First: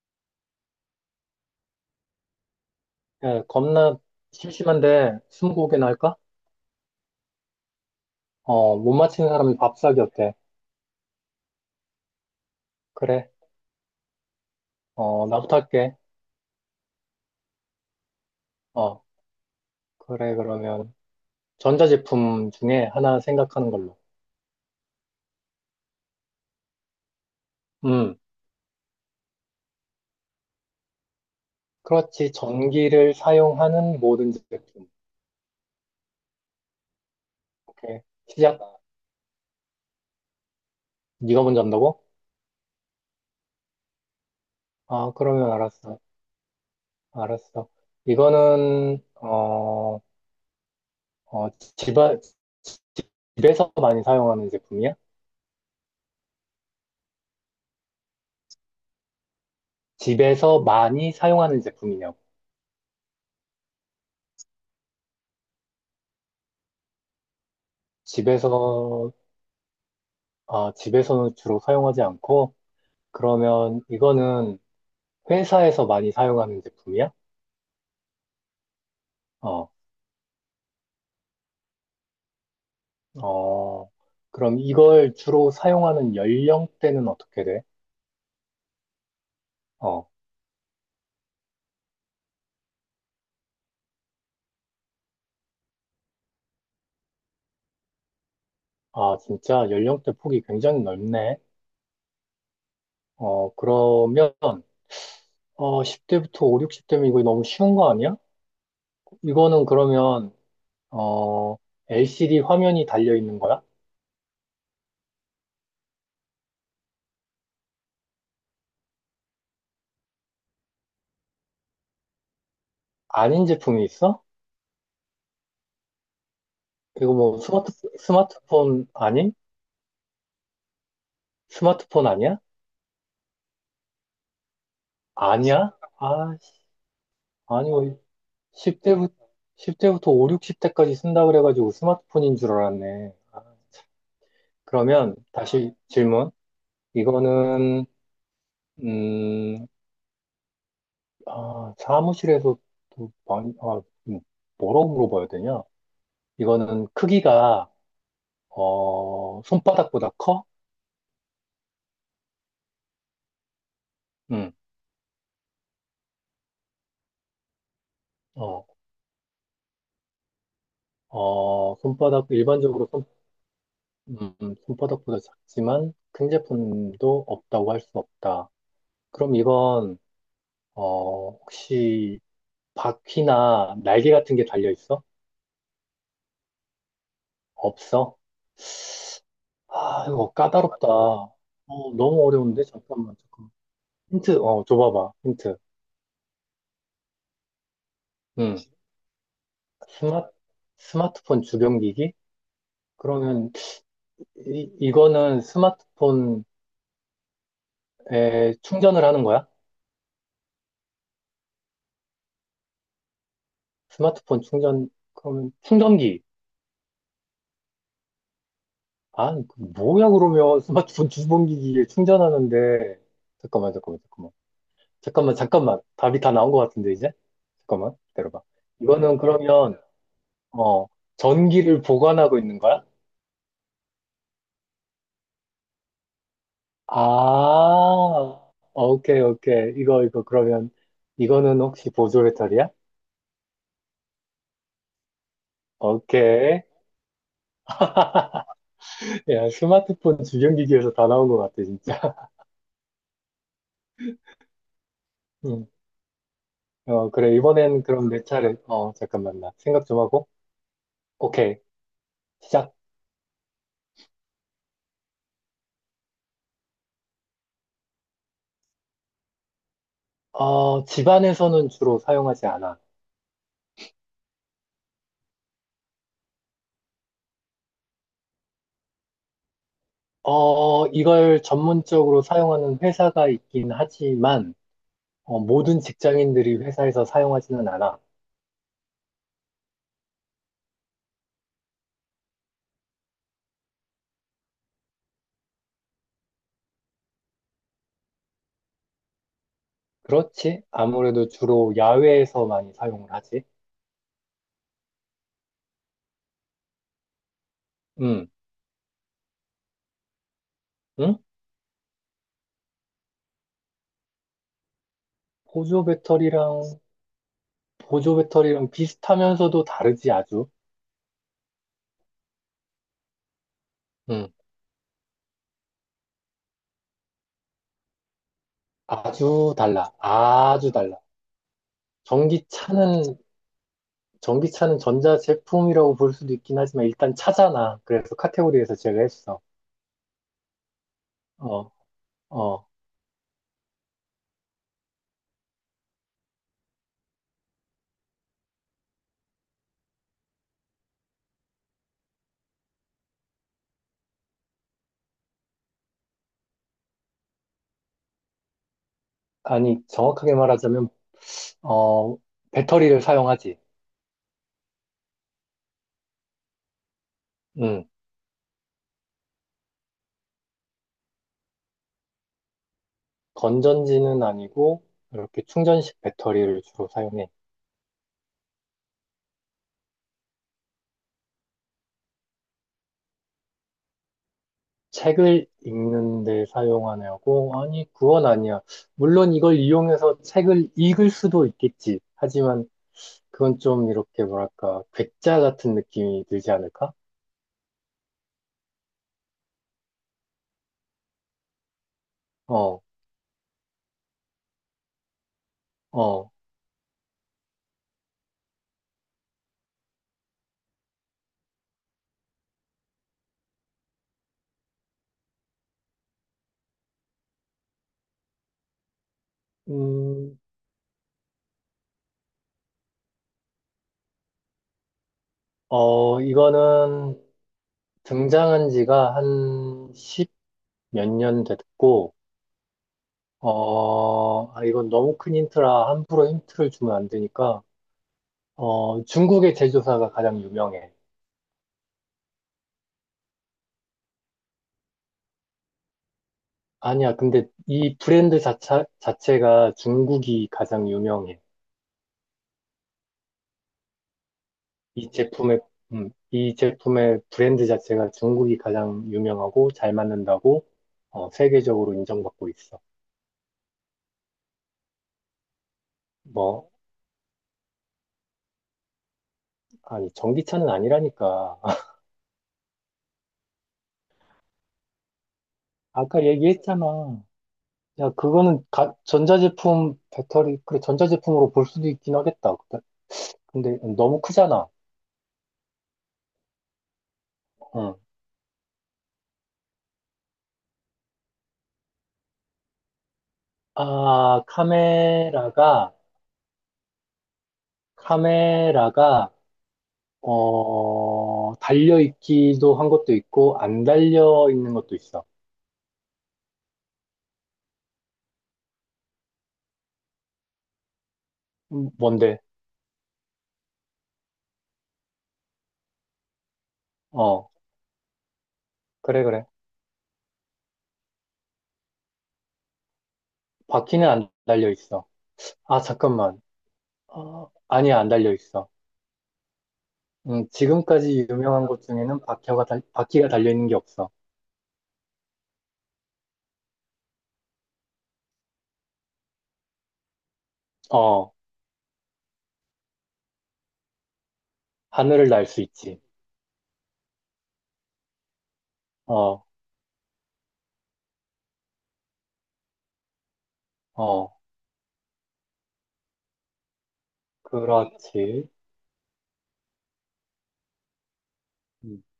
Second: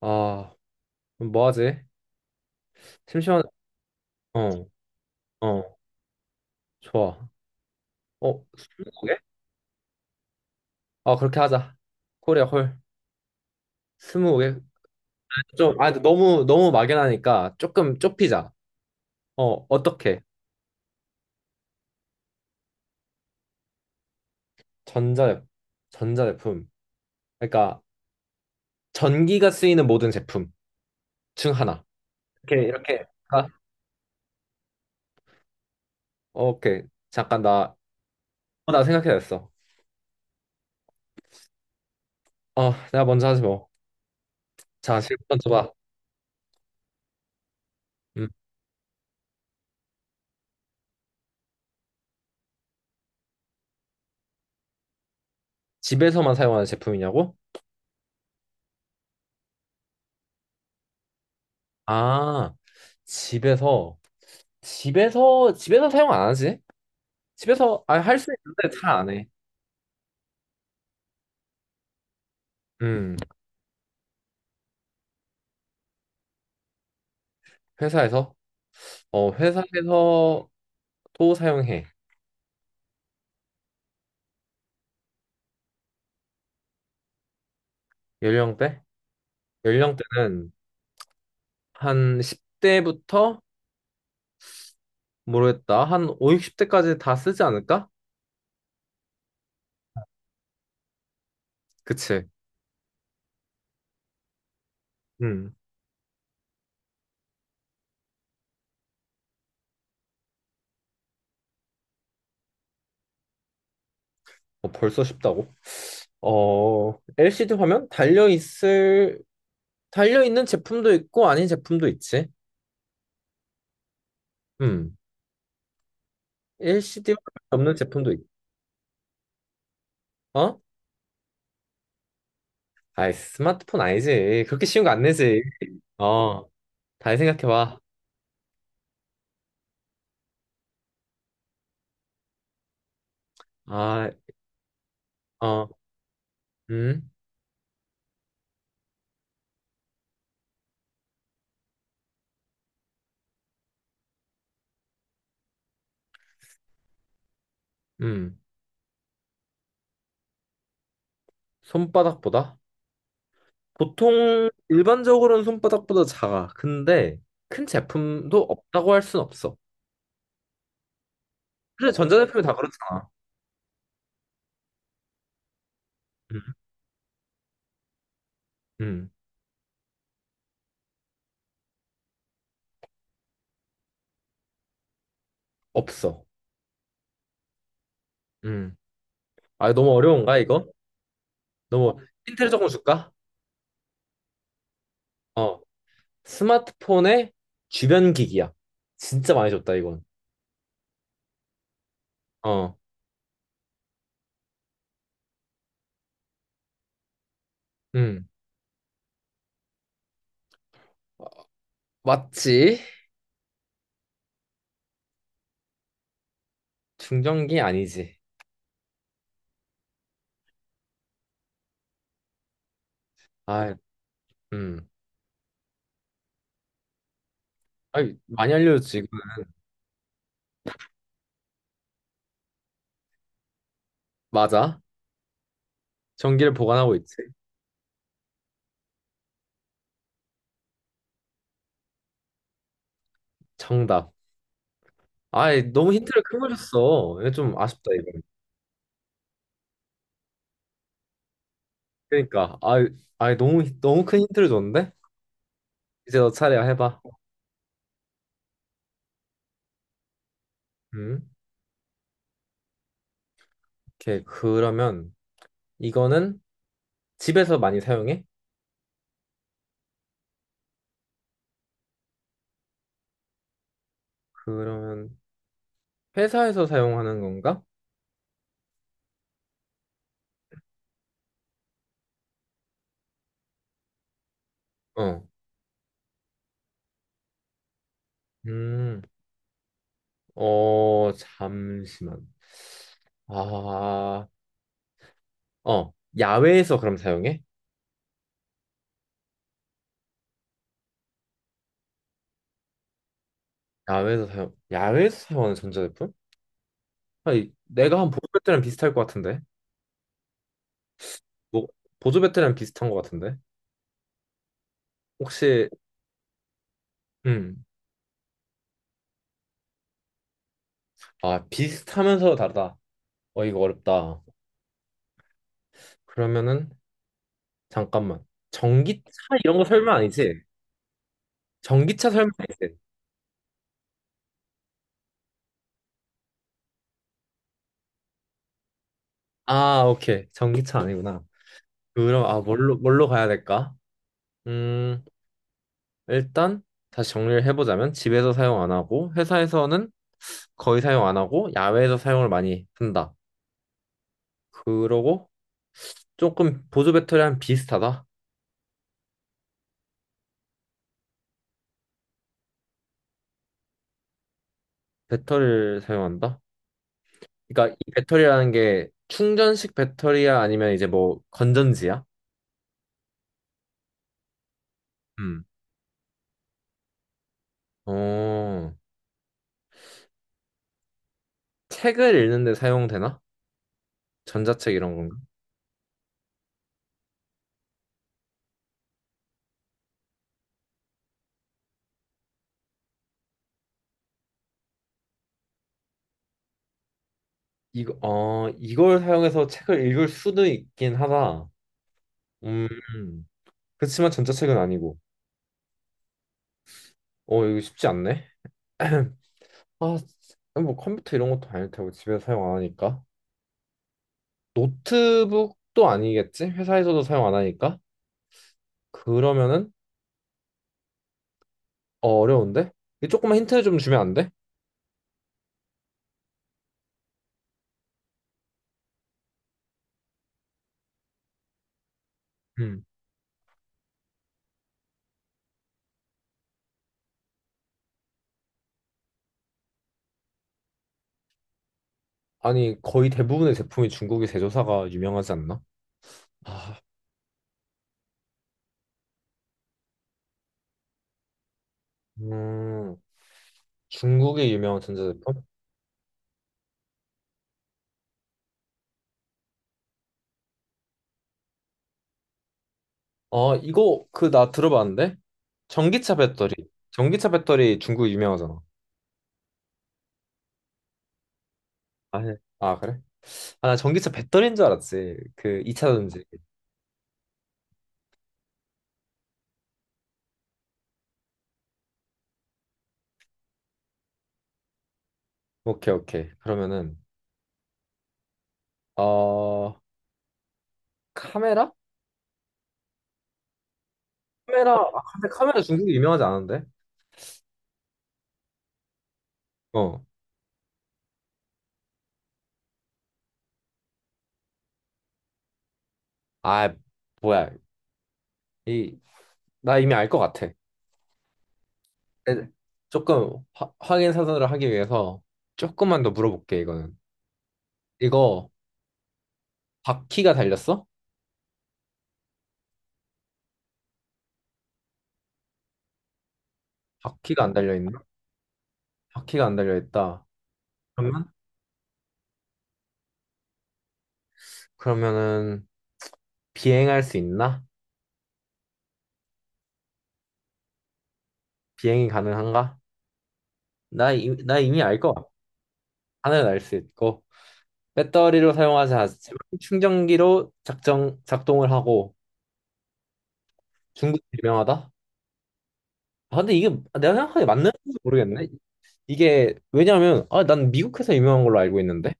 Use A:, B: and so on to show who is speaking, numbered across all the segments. A: 아, 그럼 뭐 하지? 심심한,
B: 예, 겁나
A: 어,
B: 심심한데
A: 어,
B: 스무고개나 할까?
A: 좋아. 어,
B: 어,
A: 스무
B: 못
A: 개?
B: 맞히는 사람이 밥 사기 어때?
A: 아, 그렇게 하자. 코리아 홀.
B: 그래.
A: 스무 개?
B: 어, 나부터
A: 좀, 아,
B: 할게.
A: 근데 너무, 너무 막연하니까 조금 좁히자.
B: 어,
A: 어, 어떻게?
B: 그래. 그러면 전자제품 중에 하나 생각하는 걸로.
A: 전자, 전자제품. 그러니까,
B: 음,
A: 전기가 쓰이는 모든 제품 중 하나.
B: 그렇지.
A: 이렇게, 이렇게.
B: 전기를
A: 아,
B: 사용하는 모든 제품.
A: 오케이. 잠깐, 나,
B: 오케이. 시작.
A: 어, 나 생각해냈어.
B: 네가 먼저 한다고?
A: 어, 내가 먼저 하지 뭐. 자,
B: 아,
A: 질문 먼저
B: 그러면
A: 봐.
B: 알았어. 알았어.
A: 음,
B: 이거는 어, 어, 집안 집에서 많이 사용하는 제품이야?
A: 집에서만 사용하는 제품이냐고?
B: 집에서 많이 사용하는 제품이냐고.
A: 아, 집에서. 집에서 사용 안 하지? 집에서 아, 할 수
B: 집에서
A: 있는데 잘 안 해.
B: 집에서는 주로 사용하지 않고,
A: 음,
B: 그러면 이거는 회사에서 많이 사용하는 제품이야?
A: 회사에서 어
B: 어,
A: 회사에서 또 사용해.
B: 어, 그럼 이걸 주로 사용하는 연령대는 어떻게 돼?
A: 연령대?
B: 어,
A: 연령대는 한 10대부터 모르겠다. 한 5, 60대까지 다 쓰지 않을까?
B: 아, 진짜 연령대 폭이 굉장히 넓네.
A: 그치?
B: 어, 그러면,
A: 음.
B: 어, 10대부터 5, 60대면 이거 너무 쉬운 거 아니야? 이거는 그러면, 어, LCD 화면이 달려 있는 거야?
A: 어, 벌써 쉽다고? 어, LCD 화면 달려 있는 제품도 있고 아닌 제품도 있지.
B: 아닌 제품이 있어?
A: 음. LCD
B: 이거
A: 화면
B: 뭐 스마트,
A: 없는 제품도 있.
B: 스마트폰 아닌?
A: 어?
B: 스마트폰 아니야?
A: 아이, 스마트폰 아니지. 그렇게 쉬운 거 안 내지.
B: 아니야? 아,
A: 어,
B: 씨.
A: 잘
B: 아니,
A: 생각해봐.
B: 10대부터, 십0대부터오 60대까지 쓴다 그래가지고 스마트폰인 줄 알았네. 아,
A: 아,
B: 그러면
A: 어,
B: 다시 질문.
A: 음,
B: 이거는, 음, 아, 사무실에서 또 많이, 아, 음, 뭐라고 물어봐야 되냐? 이거는 크기가,
A: 음.
B: 어, 손바닥보다 커?
A: 손바닥보다? 보통
B: 응.
A: 일반적으로는 손바닥보다 작아. 근데 큰 제품도
B: 어,
A: 없다고 할 순 없어.
B: 어,
A: 그래,
B: 손바닥,
A: 전자제품이 다
B: 일반적으로 손,
A: 그렇잖아.
B: 손바닥보다 작지만 큰
A: 음,
B: 제품도 없다고 할 수 없다.
A: 음.
B: 그럼 이건, 어, 혹시 바퀴나 날개 같은 게 달려 있어?
A: 없어.
B: 없어?
A: 음. 아, 너무
B: 아, 이거
A: 어려운가, 이거?
B: 까다롭다. 어,
A: 너무
B: 너무
A: 힌트를
B: 어려운데?
A: 조금 줄까?
B: 잠깐만, 잠깐만. 힌트, 어, 줘봐봐, 힌트.
A: 어, 스마트폰의 주변 기기야.
B: 응.
A: 진짜 많이 줬다, 이건.
B: 스마, 스마트폰 주변기기?
A: 어,
B: 그러면, 이거는 스마트폰에
A: 음.
B: 충전을 하는 거야?
A: 어, 맞지?
B: 스마트폰 충전, 그러면 충전기.
A: 충전기 아니지.
B: 아, 뭐야, 그러면 스마트폰 주변기기에 충전하는데. 잠깐만,
A: 아,
B: 잠깐만, 잠깐만.
A: 음.
B: 잠깐만, 잠깐만. 답이 다 나온 것 같은데, 이제? 잠깐만,
A: 아니,
B: 기다려봐.
A: 많이 알려줬지. 이거.
B: 이거는 그러면, 어, 전기를 보관하고 있는 거야?
A: 맞아. 전기를 보관하고
B: 아,
A: 있지.
B: 어, 오케이, 오케이. 그러면, 이거는 혹시 보조 배터리야?
A: 정답. 아이, 너무 힌트를 큰 걸
B: 오케이.
A: 줬어. 이거 좀 아쉽다, 이거.
B: 야, 스마트폰 주변기기에서 다 나온 것 같아, 진짜.
A: 그러니까. 아이, 아이, 너무, 너무 큰 힌트를 줬는데?
B: 음.
A: 이제 너 차례야, 해봐.
B: 어, 그래. 이번엔 그럼 내 차례. 어, 잠깐만, 나 생각 좀 하고.
A: 음.
B: 오케이. 시작.
A: 오케이. 그러면, 이거는 집에서 많이 사용해?
B: 어, 집안에서는 주로 사용하지 않아.
A: 그러면, 회사에서 사용하는 건가?
B: 어, 이걸 전문적으로 사용하는 회사가 있긴 하지만,
A: 어.
B: 어, 모든 직장인들이 회사에서 사용하지는 않아.
A: 음. 어, 잠시만. 아, 어. 야외에서 그럼 사용해?
B: 그렇지? 아무래도 주로 야외에서 많이 사용을 하지.
A: 야외에서 사용하는 전자제품? 아니, 내가 한 보조
B: 음,
A: 배터리랑 비슷할 것 같은데.
B: 응?
A: 뭐, 보조 배터리랑 비슷한 것 같은데. 혹시,
B: 보조 배터리랑,
A: 음,
B: 비슷하면서도 다르지, 아주.
A: 아, 비슷하면서 다르다. 어, 이거 어렵다.
B: 음,
A: 그러면은, 잠깐만. 전기차
B: 아주
A: 이런 거
B: 달라.
A: 설명 아니지?
B: 아주 달라.
A: 전기차 설명 아니지?
B: 전기차는, 전기차는 전자 제품이라고 볼 수도 있긴 하지만, 일단 차잖아. 그래서 카테고리에서 제외했어.
A: 아, 오케이. 전기차 아니구나.
B: 어,
A: 그럼, 아,
B: 어.
A: 뭘로 가야 될까? 음, 일단, 다시 정리를 해보자면, 집에서 사용 안 하고, 회사에서는 거의 사용 안 하고, 야외에서 사용을 많이 한다. 그러고, 조금 보조 배터리랑 비슷하다.
B: 아니, 정확하게 말하자면 어, 배터리를 사용하지.
A: 배터리를 사용한다? 그러니까
B: 음,
A: 이 배터리라는 게 충전식 배터리야 아니면 이제 뭐 건전지야?
B: 건전지는 아니고, 이렇게
A: 음.
B: 충전식 배터리를 주로 사용해.
A: 어, 책을 읽는데 사용되나? 전자책 이런 건가?
B: 책을 읽는데 사용하냐고? 아니, 그건 아니야. 물론 이걸 이용해서 책을 읽을 수도 있겠지. 하지만 그건 좀 이렇게 뭐랄까, 괴짜 같은 느낌이 들지 않을까?
A: 이걸 사용해서 책을 읽을 수도 있긴 하다. 음,
B: 어,
A: 그렇지만 전자책은 아니고.
B: 어,
A: 어, 이거 쉽지 않네. 아, 뭐 컴퓨터 이런 것도 아닐 테고 집에서 사용 안 하니까. 노트북도 아니겠지? 회사에서도 사용 안 하니까. 그러면은
B: 음,
A: 어, 어려운데? 이거 조금만 힌트 좀 주면 안 돼?
B: 어, 이거는 등장한 지가 한 십 몇 년 됐고,
A: 음.
B: 어, 아, 이건 너무 큰 힌트라 함부로 힌트를 주면 안 되니까, 어, 중국의 제조사가 가장 유명해.
A: 아니, 거의 대부분의 제품이 중국의 제조사가 유명하지 않나? 아,
B: 아니야, 근데 이 브랜드 자체가 중국이 가장 유명해.
A: 음, 중국의 유명한
B: 이
A: 전자제품?
B: 제품의, 이 제품의 브랜드 자체가 중국이 가장 유명하고 잘 맞는다고, 어, 세계적으로 인정받고 있어.
A: 아, 이거 그 나 들어봤는데? 전기차 배터리.
B: 뭐,
A: 전기차 배터리 중국 유명하잖아.
B: 아니, 전기차는 아니라니까.
A: 아, 네. 아, 그래? 아, 나 전기차 배터리인 줄 알았지. 그 2차전지.
B: 아까 얘기했잖아. 야, 그거는 전자제품, 배터리, 그래, 전자제품으로 볼 수도 있긴 하겠다. 근데 너무 크잖아.
A: 오케이, 오케이. 그러면은
B: 어.
A: 어, 카메라?
B: 아,
A: 카메라. 아, 근데 카메라 중국이 유명하지 않은데?
B: 카메라가,
A: 어.
B: 어, 달려있기도 한 것도 있고, 안 달려있는 것도 있어.
A: 아, 뭐야. 이 나 이미 알 것 같아.
B: 뭔데?
A: 에, 확인 사선을 하기 위해서 조금만 더 물어볼게, 이거는.
B: 어,
A: 이거
B: 그래, 그래.
A: 바퀴가 달렸어?
B: 바퀴는 안 달려있어. 아, 잠깐만.
A: 바퀴가
B: 어,
A: 안
B: 아니야,
A: 달려있나?
B: 안 달려있어.
A: 바퀴가 안 달려있다.
B: 지금까지
A: 그러면?
B: 유명한 것 중에는 바퀴가 달려있는 게 없어.
A: 그러면은 비행할 수 있나?
B: 어,
A: 비행이 가능한가? 나 이미 알 것 같아.
B: 하늘을 날 수 있지.
A: 하늘 날 수 있고 배터리로 사용하지 않지만
B: 어,
A: 충전기로 작동을 하고 중국
B: 어,
A: 유명하다? 아, 근데 이게 내가 생각하기에 맞는지
B: 그렇지.
A: 모르겠네. 이게 왜냐면 아, 난 미국 회사 유명한 걸로 알고
B: 음.
A: 있는데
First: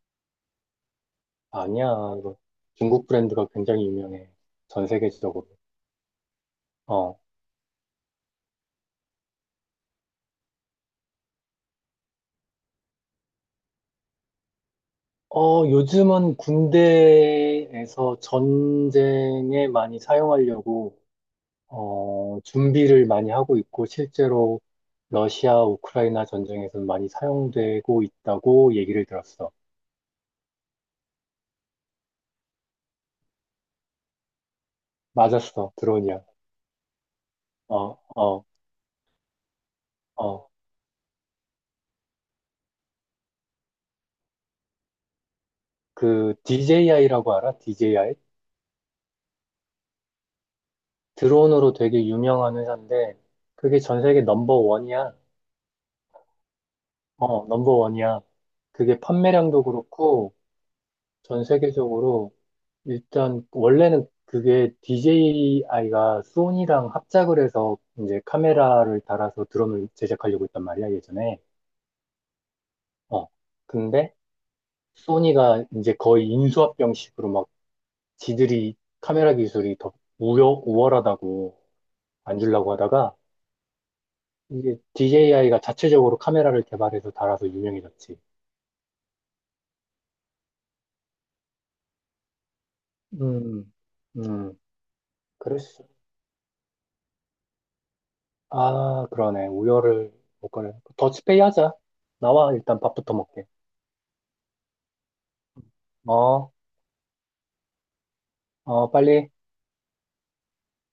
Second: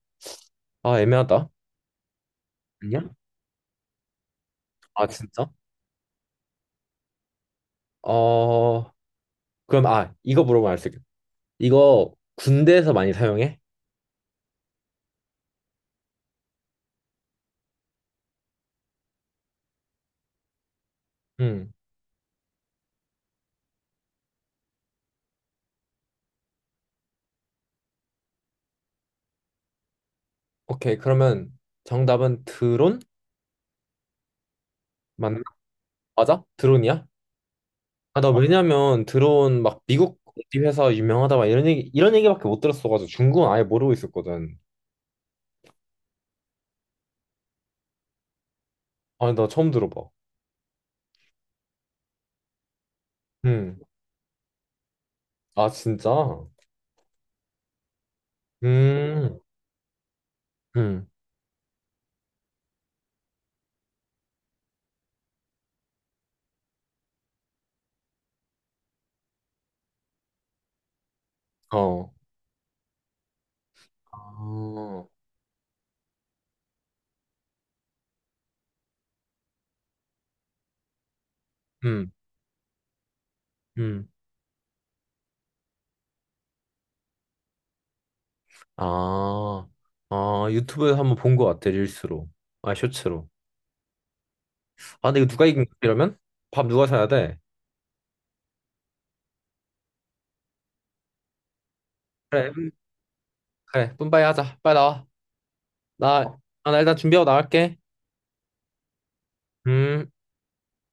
A: 아 애매하다.
B: 아니야. 이거 중국
A: 아니야?
B: 브랜드가 굉장히 유명해. 전
A: 아,
B: 세계적으로.
A: 진짜?
B: 어.
A: 어, 그럼, 아, 이거 물어보면 알 수 있겠다. 이거 군대에서 많이 사용해?
B: 어, 요즘은 군대에서 전쟁에 많이 사용하려고
A: 응.
B: 어, 준비를 많이 하고 있고 실제로 러시아 우크라이나 전쟁에서 많이 사용되고 있다고 얘기를 들었어.
A: 오케이, 그러면 정답은 드론? 맞나?
B: 맞았어. 드론이야.
A: 맞아? 드론이야?
B: 어,
A: 아, 나
B: 어,
A: 왜냐면 드론 막 미국
B: 어.
A: 어디 회사 유명하다 막 이런 얘기밖에 못 들었어가지고 중국은 아예 모르고 있었거든.
B: 그 DJI라고 알아? DJI?
A: 아니, 나 처음 들어봐.
B: 드론으로 되게 유명한 회사인데
A: 응.
B: 그게 전 세계 넘버 원이야.
A: 아, 진짜?
B: 어, 넘버원이야. 그게
A: 음,
B: 판매량도 그렇고,
A: 음,
B: 전 세계적으로, 일단, 원래는 그게 DJI가 소니랑 합작을 해서 이제 카메라를 달아서 드럼을 제작하려고 했단 말이야, 예전에.
A: 어.
B: 어. 근데,
A: 아,
B: 소니가 이제 거의 인수합병식으로 막 지들이 카메라 기술이 더 우월하다고
A: 음,
B: 안 주려고 하다가,
A: 음.
B: 이게 DJI가 자체적으로 카메라를 개발해서 달아서 유명해졌지.
A: 아, 아, 유튜브에서 한번 본 것 같아, 릴스로. 아, 쇼츠로.
B: 음, 음,
A: 아, 근데 이거 누가 이긴 거야,
B: 그랬어.
A: 이러면? 밥 누가 사야 돼?
B: 아, 그러네. 우열을 못 가려. 더치페이 하자. 나와,
A: 그래,
B: 일단 밥부터 먹게.
A: 그래, 뿜바이 하자. 빨리 나와. 나,
B: 어,
A: 나 일단 준비하고 나갈게.
B: 어, 빨리.
A: 음.